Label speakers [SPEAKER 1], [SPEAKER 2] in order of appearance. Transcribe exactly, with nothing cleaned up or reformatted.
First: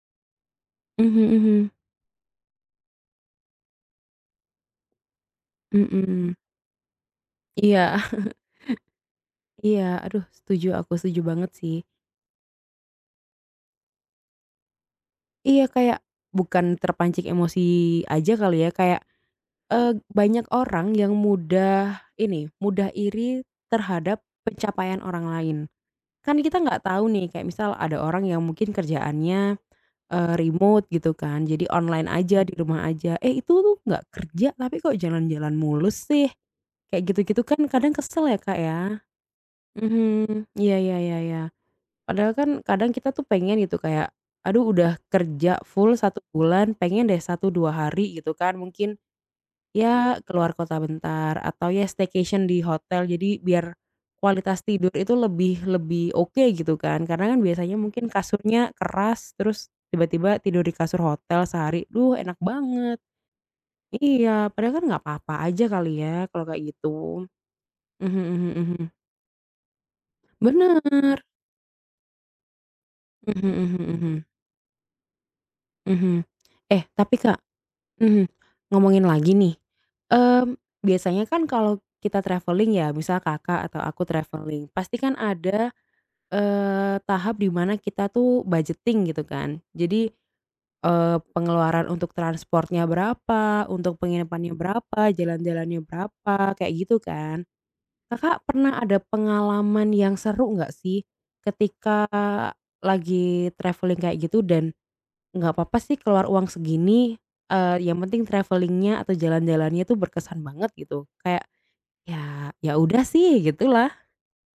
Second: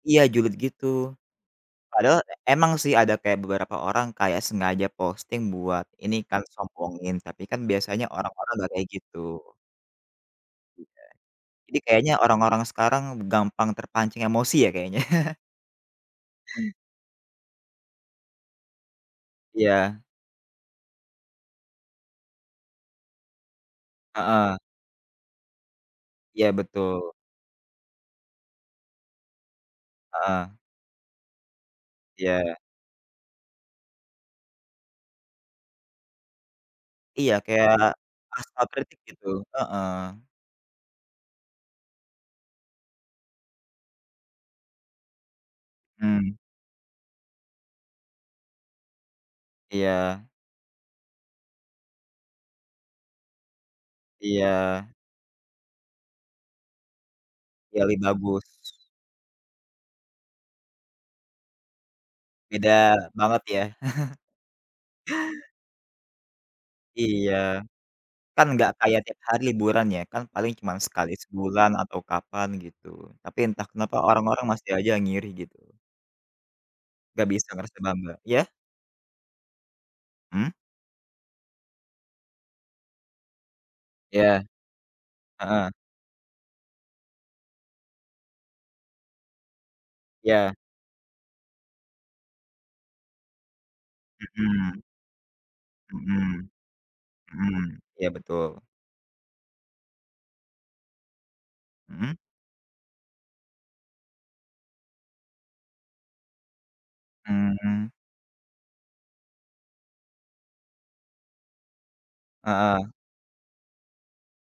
[SPEAKER 1] Iya julid gitu.
[SPEAKER 2] Mhm mhm.
[SPEAKER 1] Padahal emang sih ada kayak beberapa orang kayak sengaja posting buat ini
[SPEAKER 2] Mhm.
[SPEAKER 1] kan sombongin, tapi kan
[SPEAKER 2] Iya.
[SPEAKER 1] biasanya orang-orang nggak kayak gitu.
[SPEAKER 2] Iya, aduh setuju, aku
[SPEAKER 1] Iya,
[SPEAKER 2] setuju banget sih.
[SPEAKER 1] jadi kayaknya orang-orang sekarang gampang terpancing emosi ya kayaknya.
[SPEAKER 2] Iya, kayak bukan terpancing emosi aja kali ya. Kayak, eee,
[SPEAKER 1] Iya.
[SPEAKER 2] banyak orang yang mudah ini, mudah iri terhadap
[SPEAKER 1] Heeh.
[SPEAKER 2] pencapaian orang lain. Kan
[SPEAKER 1] Iya,
[SPEAKER 2] kita nggak tahu
[SPEAKER 1] betul.
[SPEAKER 2] nih, kayak misal ada orang yang mungkin kerjaannya, eee,
[SPEAKER 1] Heeh.
[SPEAKER 2] remote gitu kan. Jadi online aja, di
[SPEAKER 1] Iya.
[SPEAKER 2] rumah aja. “Eh itu tuh nggak kerja, tapi kok jalan-jalan mulu sih?” Kayak
[SPEAKER 1] Iya,
[SPEAKER 2] gitu-gitu kan
[SPEAKER 1] kayak
[SPEAKER 2] kadang kesel ya, Kak,
[SPEAKER 1] asal
[SPEAKER 2] ya.
[SPEAKER 1] kritik gitu. Heeh.
[SPEAKER 2] Mhm, iya, ya ya ya. Padahal kan kadang kita tuh pengen gitu. Kayak, “Aduh, udah kerja full satu
[SPEAKER 1] Mmm.
[SPEAKER 2] bulan, pengen deh satu, dua hari gitu kan mungkin ya
[SPEAKER 1] Iya.
[SPEAKER 2] keluar kota bentar.” Atau ya staycation di hotel. Jadi biar kualitas tidur
[SPEAKER 1] Iya.
[SPEAKER 2] itu lebih lebih oke gitu kan. Karena kan biasanya
[SPEAKER 1] Iya lebih
[SPEAKER 2] mungkin
[SPEAKER 1] bagus.
[SPEAKER 2] kasurnya keras, terus tiba-tiba tidur di kasur hotel sehari. Duh, enak banget.
[SPEAKER 1] Beda banget ya?
[SPEAKER 2] Iya. Padahal kan nggak papa aja kali ya kalau kayak gitu.
[SPEAKER 1] Iya.
[SPEAKER 2] Mhm
[SPEAKER 1] Kan
[SPEAKER 2] mhm
[SPEAKER 1] nggak
[SPEAKER 2] mhm.
[SPEAKER 1] kayak tiap hari liburan ya, kan paling cuman sekali
[SPEAKER 2] Bener.
[SPEAKER 1] sebulan atau kapan gitu. Tapi
[SPEAKER 2] Mhm
[SPEAKER 1] entah
[SPEAKER 2] mhm
[SPEAKER 1] kenapa
[SPEAKER 2] mhm.
[SPEAKER 1] orang-orang masih aja ngiri gitu.
[SPEAKER 2] Mhm. Eh tapi,
[SPEAKER 1] Nggak
[SPEAKER 2] Kak
[SPEAKER 1] bisa ngerasa bangga,
[SPEAKER 2] mhm,
[SPEAKER 1] ya?
[SPEAKER 2] ngomongin lagi nih.
[SPEAKER 1] Hmm.
[SPEAKER 2] Mmm, biasanya kan kalau kita travelling ya. Misal Kakak atau aku
[SPEAKER 1] Ya,
[SPEAKER 2] travelling, pastikan ada,
[SPEAKER 1] heeh.
[SPEAKER 2] eee, tahap di mana kita tuh budgeting gitu kan. Jadi,
[SPEAKER 1] Ya.
[SPEAKER 2] eee, pengeluaran untuk transportnya berapa, untuk penginapannya
[SPEAKER 1] Mhm.
[SPEAKER 2] berapa, jalan-jalannya
[SPEAKER 1] Mhm.
[SPEAKER 2] berapa, kayak gitu kan.
[SPEAKER 1] Mhm, ya
[SPEAKER 2] Kakak
[SPEAKER 1] betul.
[SPEAKER 2] pernah ada pengalaman yang seru nggak sih ketika
[SPEAKER 1] Mhm.
[SPEAKER 2] lagi travelling kayak gitu dan nggak papa sih keluar uang segini, eee,
[SPEAKER 1] Mmm.
[SPEAKER 2] yang penting travelling-nya atau jalan-jalannya itu berkesan banget, gitu? Kayak, ya ya
[SPEAKER 1] Heeh.
[SPEAKER 2] udah sih, gitulah.